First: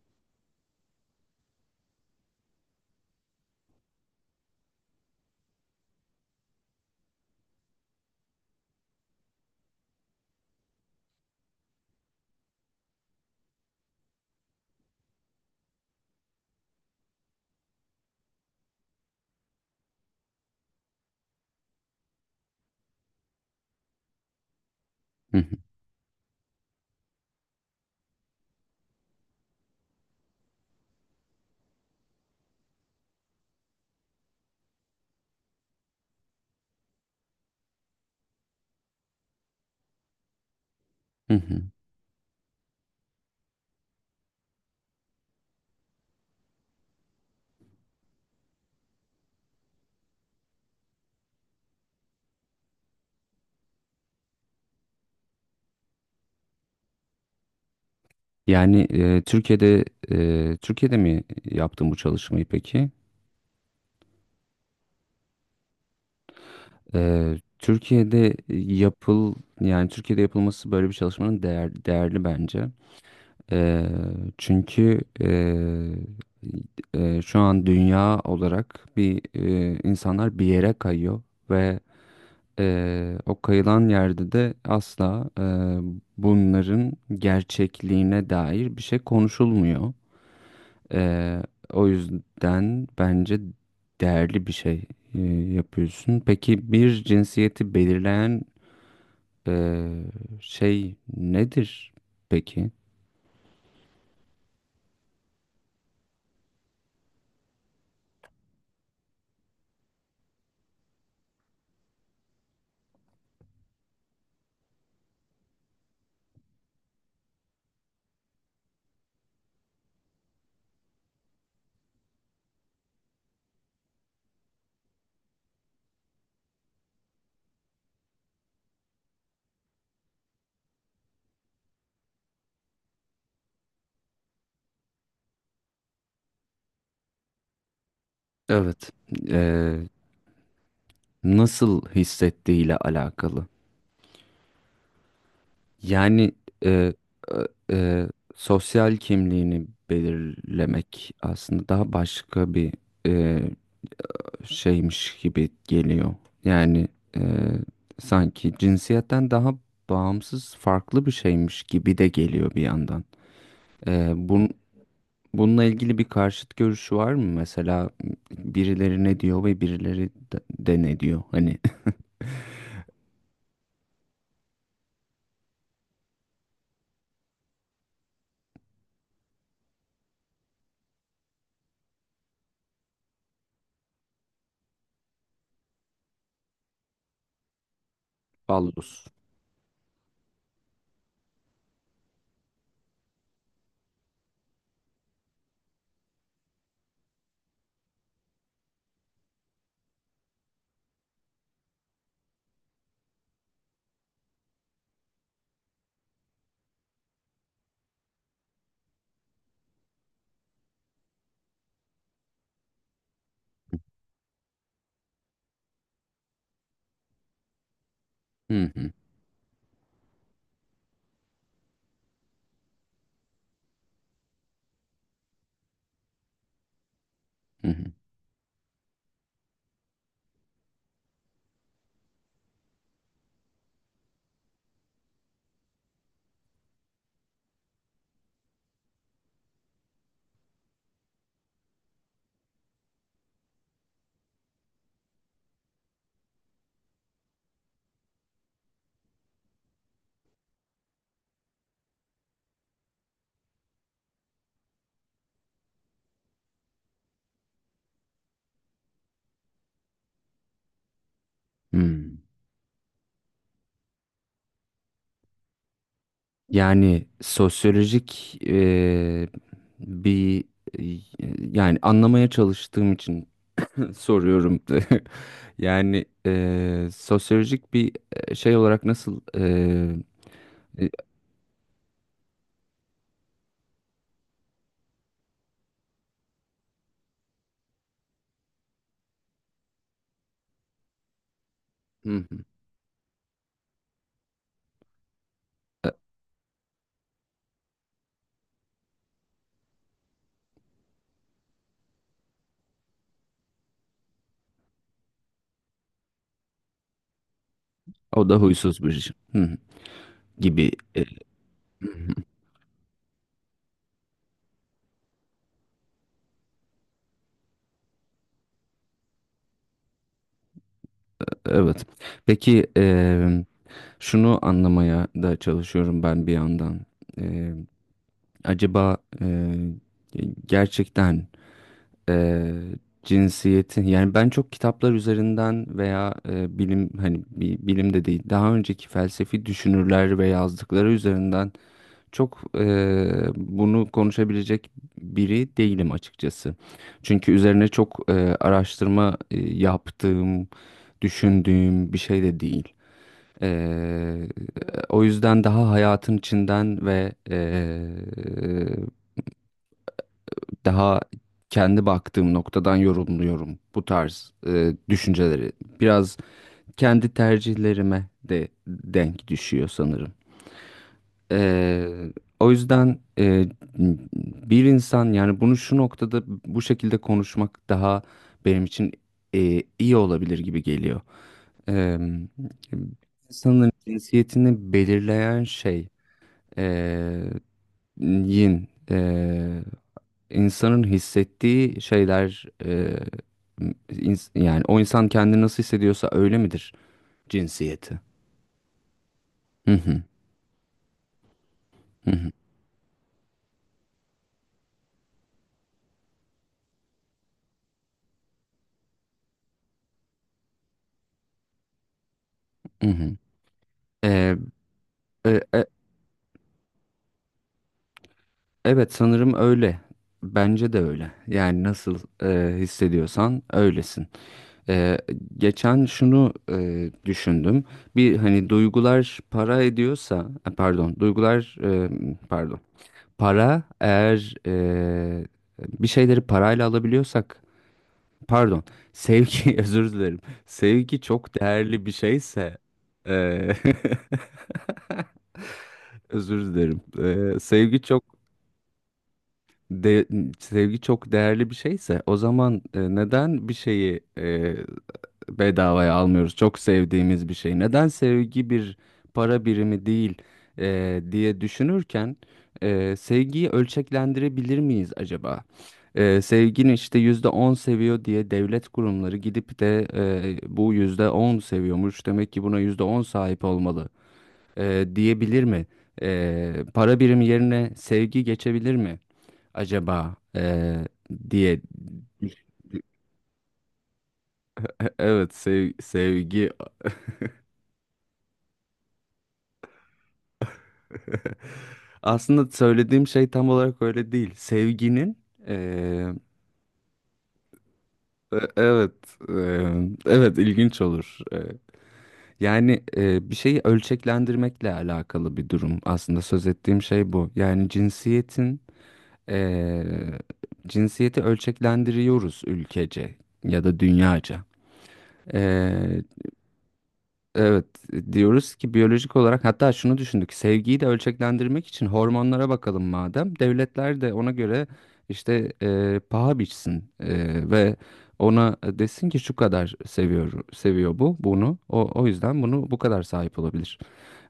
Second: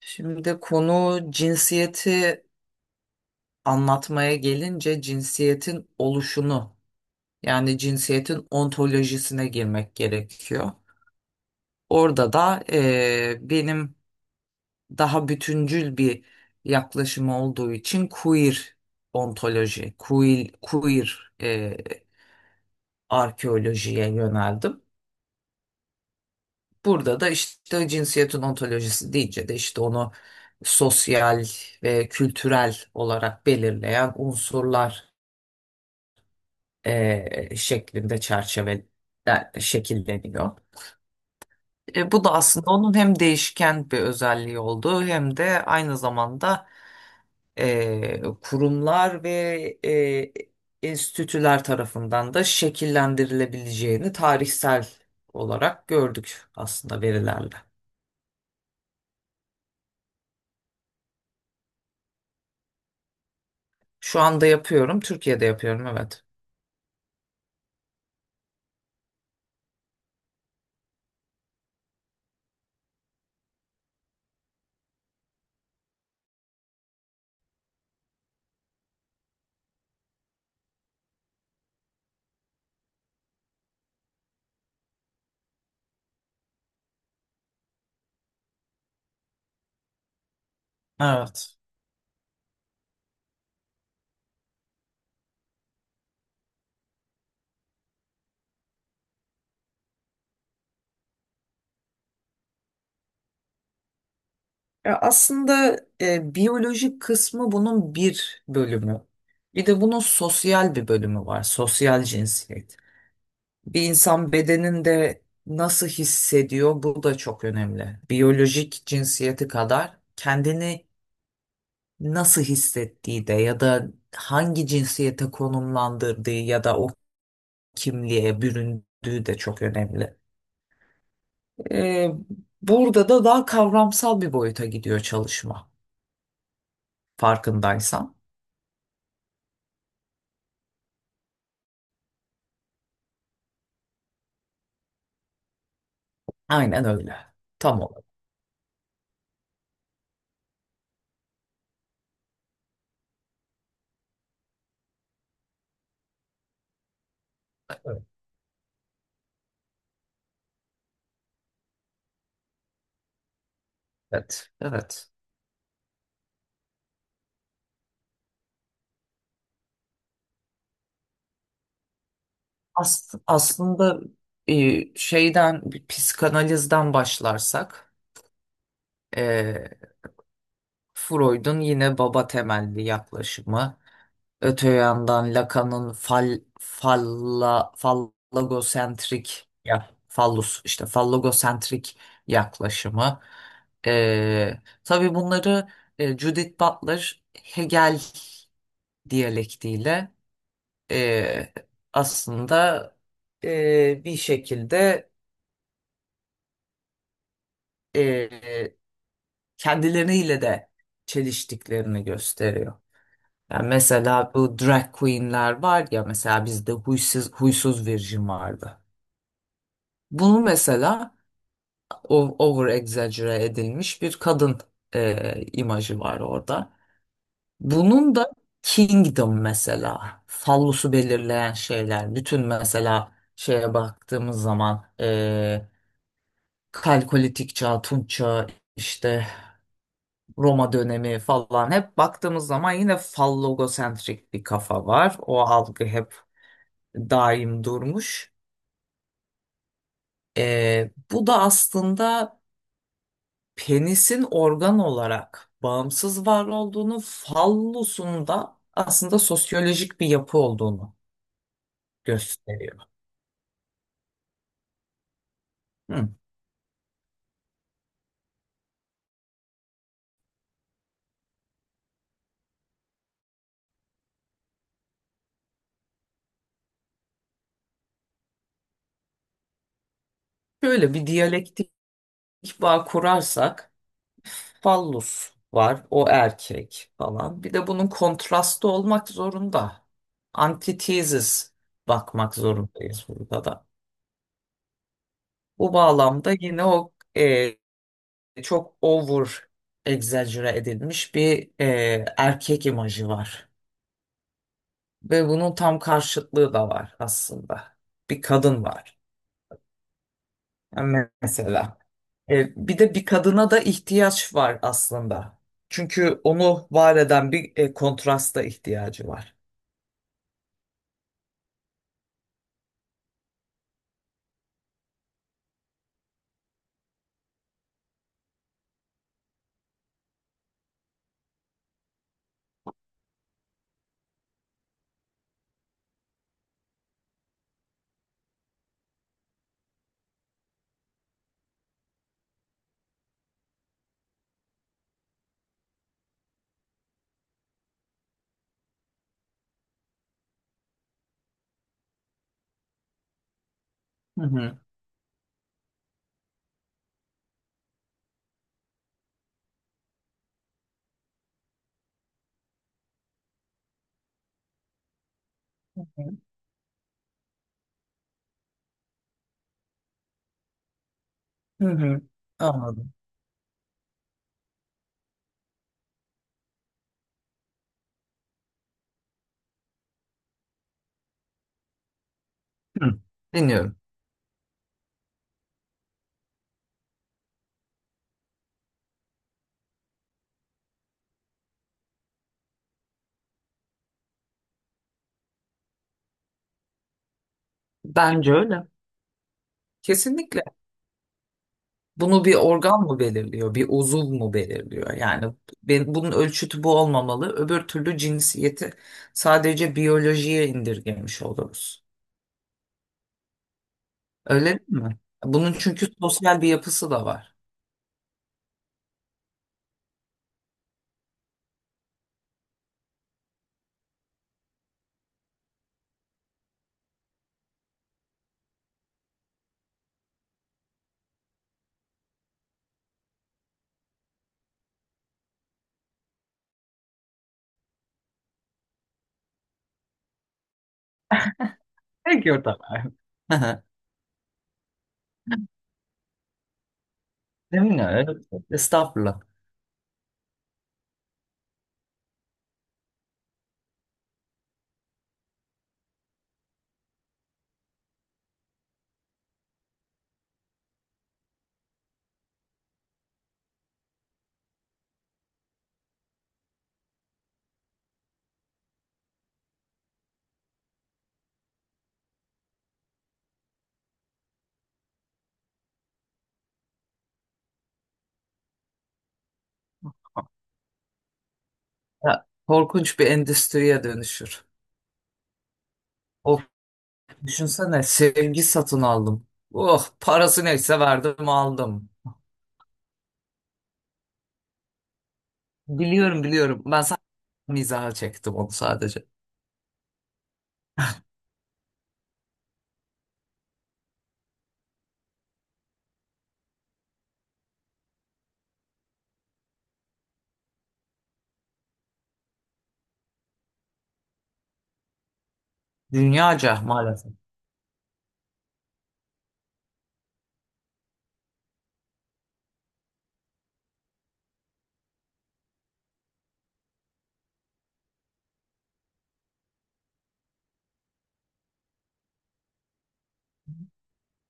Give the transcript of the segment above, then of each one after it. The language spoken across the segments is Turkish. Şimdi konu cinsiyeti anlatmaya gelince cinsiyetin oluşunu yani cinsiyetin ontolojisine girmek gerekiyor. Orada da benim daha bütüncül bir yaklaşım olduğu için queer ontoloji, queer, queer arkeolojiye yöneldim. Hı hı, Burada da işte cinsiyetin ontolojisi deyince de işte onu sosyal ve kültürel olarak belirleyen unsurlar şeklinde çerçeve şekilleniyor. hı hı. Bu da aslında onun hem değişken bir özelliği olduğu hem de aynı zamanda kurumlar ve enstitüler tarafından da şekillendirilebileceğini tarihsel olarak gördük aslında verilerle. Yani Türkiye'de Türkiye'de mi yaptın bu çalışmayı peki? Şu anda yapıyorum, Türkiye'de yapıyorum, evet. E, Türkiye'de yapıl yani Türkiye'de yapılması böyle bir çalışmanın değer, değerli bence. E, Çünkü şu an dünya olarak bir insanlar bir yere kayıyor ve o kayılan yerde de asla bunların gerçekliğine dair bir şey konuşulmuyor. Ee, Evet. O yüzden bence değerli bir şey e, yapıyorsun. Peki bir cinsiyeti belirleyen e, şey nedir peki? Ya aslında biyolojik kısmı bunun bir bölümü. Bir de bunun sosyal bir bölümü var. Sosyal cinsiyet. Bir insan bedeninde nasıl hissediyor, bu da çok önemli. Biyolojik cinsiyeti kadar kendini nasıl hissettiği de ya da hangi cinsiyete konumlandırdığı ya da o kimliğe büründüğü de çok önemli. E, Burada da daha kavramsal bir boyuta gidiyor çalışma, farkındaysan. Evet. Ee, Nasıl hissettiğiyle alakalı. Yani e, Aynen öyle. e, Tam olarak. e, sosyal kimliğini belirlemek aslında daha başka bir e, şeymiş gibi geliyor. Yani e, sanki cinsiyetten daha bağımsız farklı bir şeymiş gibi de geliyor bir yandan. E, bun, Evet. Evet. Bununla ilgili bir karşıt görüşü var mı? Mesela birileri ne diyor ve birileri de ne diyor? Hani Aslında şeyden, bir psikanalizden başlarsak e, Freud'un yine baba temelli yaklaşımı. Öte yandan Lacan'ın ballus. fallogosentrik, ya fallus, işte fallogosentrik yaklaşımı. Tabii bunları Judith Butler Hegel diyalektiyle e, aslında bir şekilde e, kendileriyle de çeliştiklerini gösteriyor. Yani mesela bu drag queenler var ya, mesela bizde huysuz virgin Hı vardı. hı, Bunu mesela over exaggerate edilmiş bir kadın imajı var orada. hı hı, Bunun da kingdom mesela fallosu belirleyen şeyler bütün, mesela şeye baktığımız zaman Kalkolitik çağ, Tunç çağı, işte Roma dönemi falan, hep baktığımız zaman yine fallogosentrik bir kafa var. O algı hep daim durmuş. Bu da aslında penisin organ olarak bağımsız var olduğunu, fallusun da aslında sosyolojik bir yapı olduğunu hı. gösteriyor. Hı. Yani sosyolojik bir e, yani anlamaya çalıştığım için soruyorum. Yani sosyolojik bir şey olarak nasıl e, Böyle bir diyalektik bağ kurarsak, fallus var. O erkek falan. Bir de bunun kontrastı olmak zorunda. Antithesis hı bakmak hı, zorundayız burada da. Bu e, bağlamda yine o çok over egzajere edilmiş bir erkek imajı var. Ve bunun tam karşıtlığı da var aslında. Bir o da kadın huysuz bir var. şey. Hı hı, gibi. e, hı Yani mesela. hı. Bir de bir kadına da ihtiyaç var aslında. Çünkü onu var eden bir kontrasta ihtiyacı var. Evet. Peki şunu anlamaya da çalışıyorum ben bir yandan. Eee, Acaba gerçekten e, cinsiyetin yani ben çok kitaplar üzerinden veya bilim hani bilim de değil daha önceki felsefi düşünürler ve yazdıkları üzerinden çok bunu konuşabilecek biri değilim açıkçası. Çünkü üzerine çok araştırma yaptığım, düşündüğüm bir şey de değil. E, Hı hı. O yüzden daha hayatın içinden ve daha kendi baktığım noktadan yorumluyorum bu tarz düşünceleri. Biraz kendi tercihlerime de denk düşüyor sanırım. Hı hı. Ee, O Anladım. yüzden bir insan yani bunu şu noktada bu şekilde konuşmak daha benim için iyi olabilir gibi geliyor. Ee, Hı. insanın Dinliyorum. cinsiyetini belirleyen şey e, yin. e, insanın hissettiği şeyler yani o insan kendini nasıl hissediyorsa öyle midir cinsiyeti? Bence öyle. Hı hı, Kesinlikle. hı Bunu hı. bir organ mı belirliyor, bir uzuv mu belirliyor? Yani ben, bunun ölçütü bu olmamalı. Öbür türlü cinsiyeti sadece biyolojiye indirgemiş oluruz. Hı hı. E, Öyle değil mi? e, Bunun e, çünkü sosyal bir yapısı da var. evet sanırım öyle. Bence de öyle. Yani nasıl hissediyorsan öylesin. E, Geçen şunu düşündüm. Bir hani duygular para ediyorsa, pardon, duygular pardon. Para eğer bir şeyleri parayla alabiliyorsak pardon sevgi özür dilerim. Sevgi çok değerli bir Gerekiyor şeyse tabii. eee, özür dilerim. Sevgi çok Bilmiyorum. Estağfurullah. de, sevgi çok değerli bir şeyse o zaman neden bir şeyi bedavaya almıyoruz? Çok sevdiğimiz bir şey. Neden sevgi bir para birimi değil diye düşünürken sevgiyi ölçeklendirebilir miyiz acaba? Sevgini işte yüzde on seviyor diye devlet kurumları gidip de bu yüzde on seviyormuş demek ki buna yüzde on sahip olmalı diyebilir mi? Para birimi yerine sevgi geçebilir mi acaba diye. Ya, korkunç bir endüstriye dönüşür. Evet, Of, sevgi. düşünsene, sevgi satın aldım. Oh, parası neyse verdim aldım. Aslında söylediğim şey tam olarak öyle değil. Sevginin Biliyorum, biliyorum. Ben mizaha çektim onu evet sadece. e, evet ilginç olur. Yani bir şeyi ölçeklendirmekle alakalı bir durum. Aslında söz ettiğim şey bu. Yani cinsiyetin Eee, cinsiyeti ölçeklendiriyoruz ülkece ya da dünyaca. Eee, Dünyaca maalesef. evet, diyoruz ki biyolojik olarak hatta şunu düşündük sevgiyi de ölçeklendirmek için hormonlara bakalım madem devletler de ona göre işte paha biçsin, ve ona desin ki şu kadar seviyor seviyor bu bunu o yüzden bunu bu kadar sahip olabilir.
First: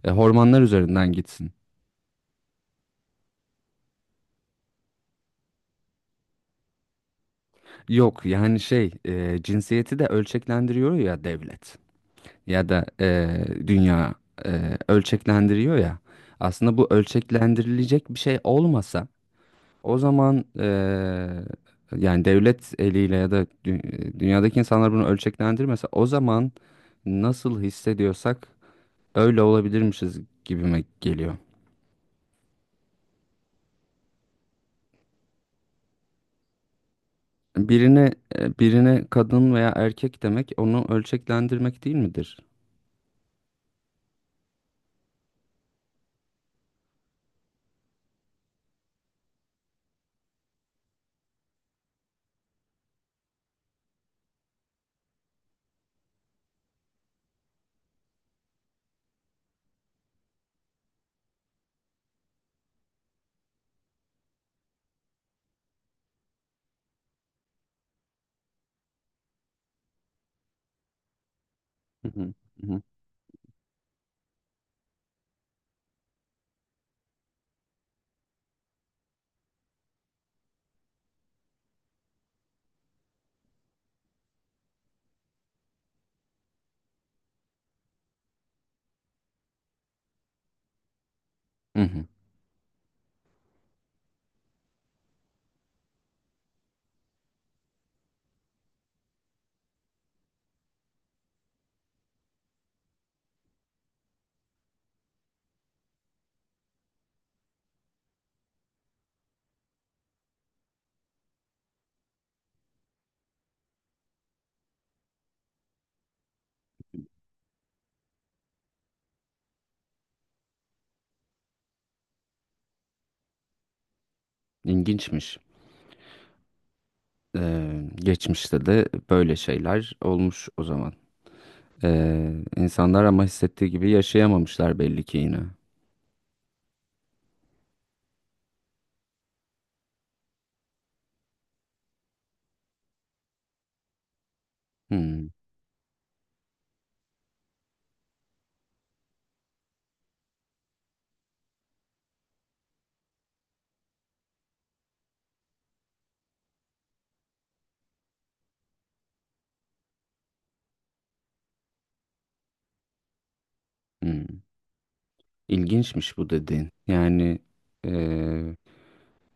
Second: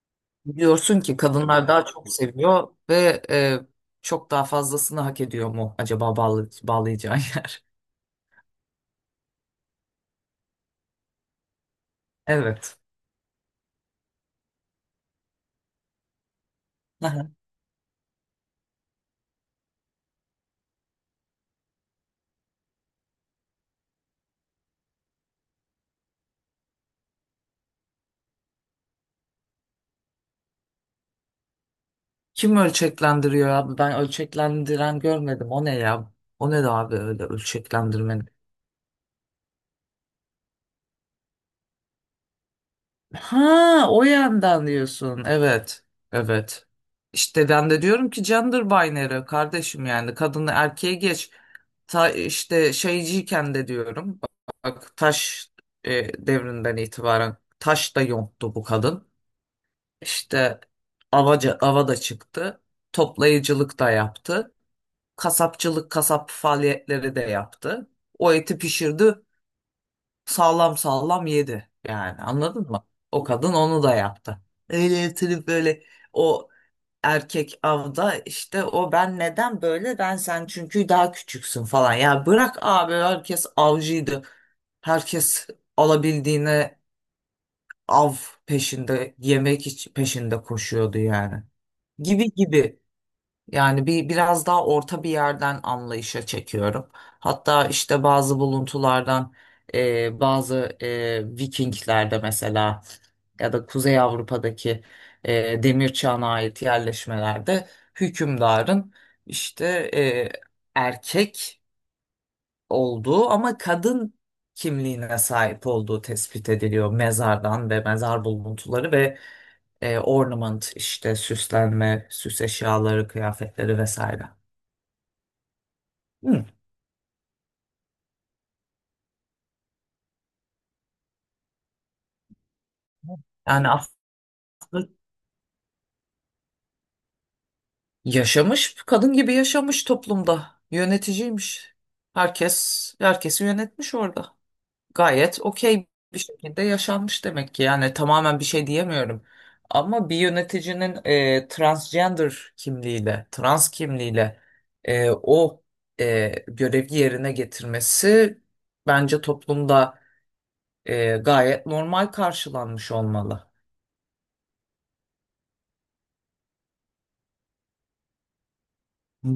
Hormonlar Diyorsun üzerinden ki gitsin. kadınlar daha çok seviyor ve çok daha fazlasını hak ediyor mu acaba, bağlayacağın yer? Yok yani şey cinsiyeti de ölçeklendiriyor ya devlet. Ya Evet. da dünya ölçeklendiriyor ya. Aslında bu ölçeklendirilecek bir şey olmasa o zaman yani devlet eliyle ya da dünyadaki insanlar bunu ölçeklendirmese o zaman nasıl hissediyorsak öyle olabilirmişiz gibime geliyor. Kim ölçeklendiriyor abi? Ben ölçeklendiren görmedim. O ne ya? O ne de abi öyle Birine ölçeklendirmenin? Birine kadın veya erkek demek onu ölçeklendirmek değil midir? Ha, o yandan diyorsun. Evet. Evet. İşte ben de diyorum ki gender binary kardeşim, yani kadını erkeğe geç. Ta, işte şeyciyken de diyorum. Bak, taş devrinden itibaren taş da yonttu bu kadın. İşte ava da çıktı. Toplayıcılık da yaptı. Kasapçılık, kasap faaliyetleri de yaptı. O eti pişirdi, sağlam sağlam yedi. Hı Yani hı, anladın hı hı. mı? O kadın onu da yaptı. Öyle yatırıp böyle o erkek avda, işte o ben neden böyle, ben sen çünkü daha küçüksün falan. Ya bırak abi, herkes avcıydı. Herkes alabildiğine av peşinde, peşinde koşuyordu yani. Hı hı. Gibi gibi. Yani bir biraz daha orta bir yerden anlayışa çekiyorum. Hatta işte bazı buluntulardan bazı Vikinglerde mesela ya da Kuzey Avrupa'daki Demir Çağı'na ait yerleşmelerde hükümdarın işte e, erkek olduğu ama kadın kimliğine sahip olduğu tespit ediliyor mezardan ve mezar buluntuları ve ornament, işte süslenme, süs eşyaları, kıyafetleri vesaire. İlginçmiş. Hı. Geçmişte de böyle şeyler olmuş o zaman. Ee, insanlar ama Yani hissettiği gibi aslında yaşayamamışlar belli ki yine. yaşamış, kadın gibi yaşamış toplumda. Yöneticiymiş. Herkes herkesi yönetmiş orada. Hmm, Gayet okey bir şekilde yaşanmış demek ki. Yani tamamen bir şey diyemiyorum. Ama bir yöneticinin transgender kimliğiyle, trans kimliğiyle o görevi yerine getirmesi bence toplumda gayet normal karşılanmış olmalı. hmm. İlginçmiş bu dediğin. Yani eee,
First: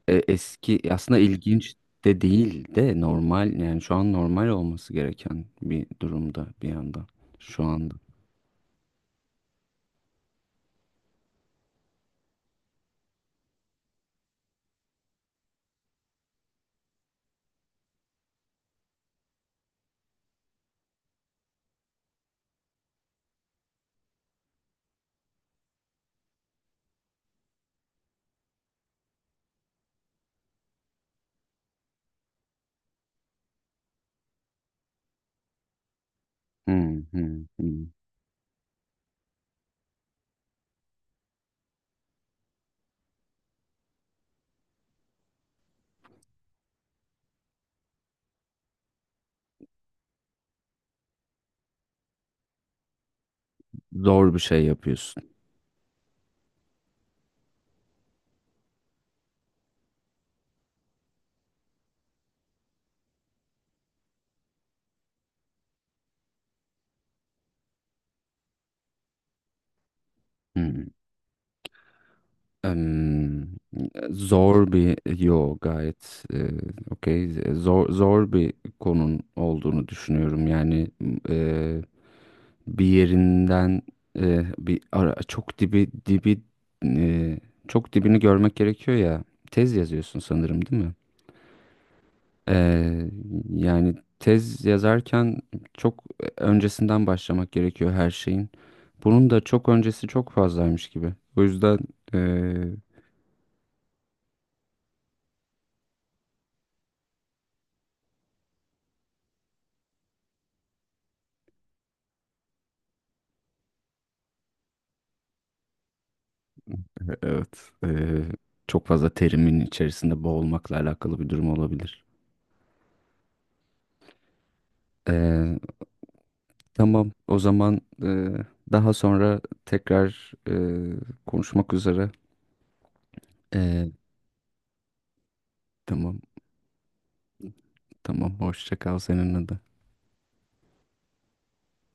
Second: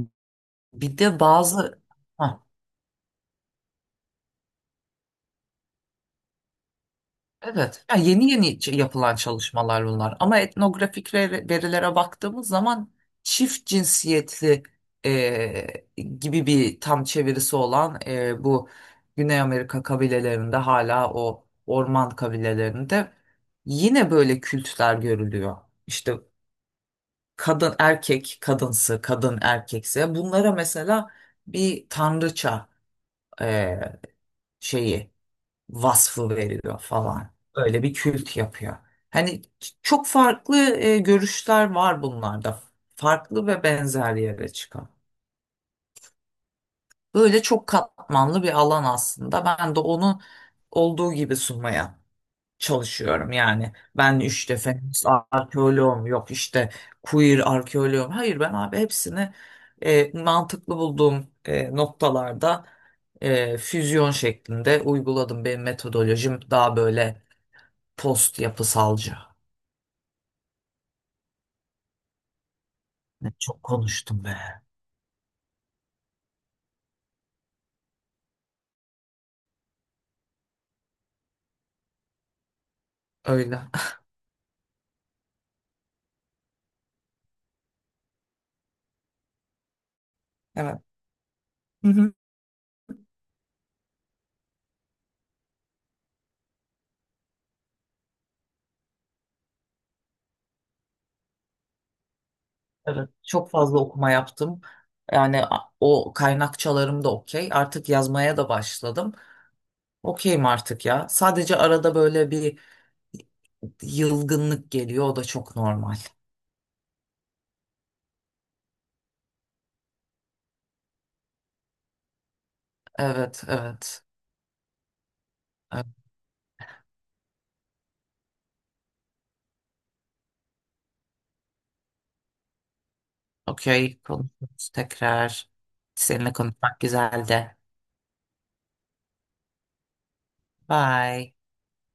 eski Bir aslında de ilginç bazı... de Hah, değil de normal yani şu an normal olması gereken bir durumda bir yandan şu evet, anda. ya yeni yeni yapılan çalışmalar bunlar. Ama etnografik verilere baktığımız zaman çift cinsiyetli gibi bir tam çevirisi olan bu Güney Amerika kabilelerinde hala o orman kabilelerinde yine böyle kültler görülüyor. İşte kadın erkek kadınsı, kadın erkekse, bunlara mesela bir tanrıça e, şeyi, vasfı veriliyor Hmm, falan. hmm, Öyle hmm. bir kült yapıyor. Hani çok farklı görüşler var bunlarda. Farklı ve benzer yere çıkan. Böyle çok katmanlı bir alan aslında. Ben de onu olduğu gibi sunmaya çalışıyorum. Yani ben Zor bir işte şey feminist yapıyorsun. arkeoloğum, yok işte queer arkeoloğum. Hayır ben abi hepsini mantıklı bulduğum noktalarda füzyon şeklinde uyguladım. Benim metodolojim daha böyle post yapısalcı. Hmm. Ne Em, çok konuştum be. Zor bir yo gayet okey zor zor bir konun olduğunu düşünüyorum yani bir Öyle. yerinden bir ara, çok dibi dibi e, çok dibini görmek gerekiyor ya. Tez yazıyorsun sanırım değil Evet. mi? Hı hı. E, Yani tez yazarken çok öncesinden başlamak gerekiyor her şeyin. Bunun da çok öncesi çok fazlaymış gibi. O yüzden e, Evet. Çok fazla okuma yaptım. Yani o kaynakçalarım da okey. Artık yazmaya da başladım. Okeyim artık ya. Sadece arada böyle bir yılgınlık geliyor. O da çok normal. evet, çok fazla terimin içerisinde boğulmakla alakalı bir durum olabilir. Evet, evet. Evet, Tamam. O zaman daha sonra tekrar konuşmak üzere. E, okey. Konuşuruz tekrar. tamam. Seninle konuşmak güzeldi. Tamam. Hoşça kal seninle de. Bye.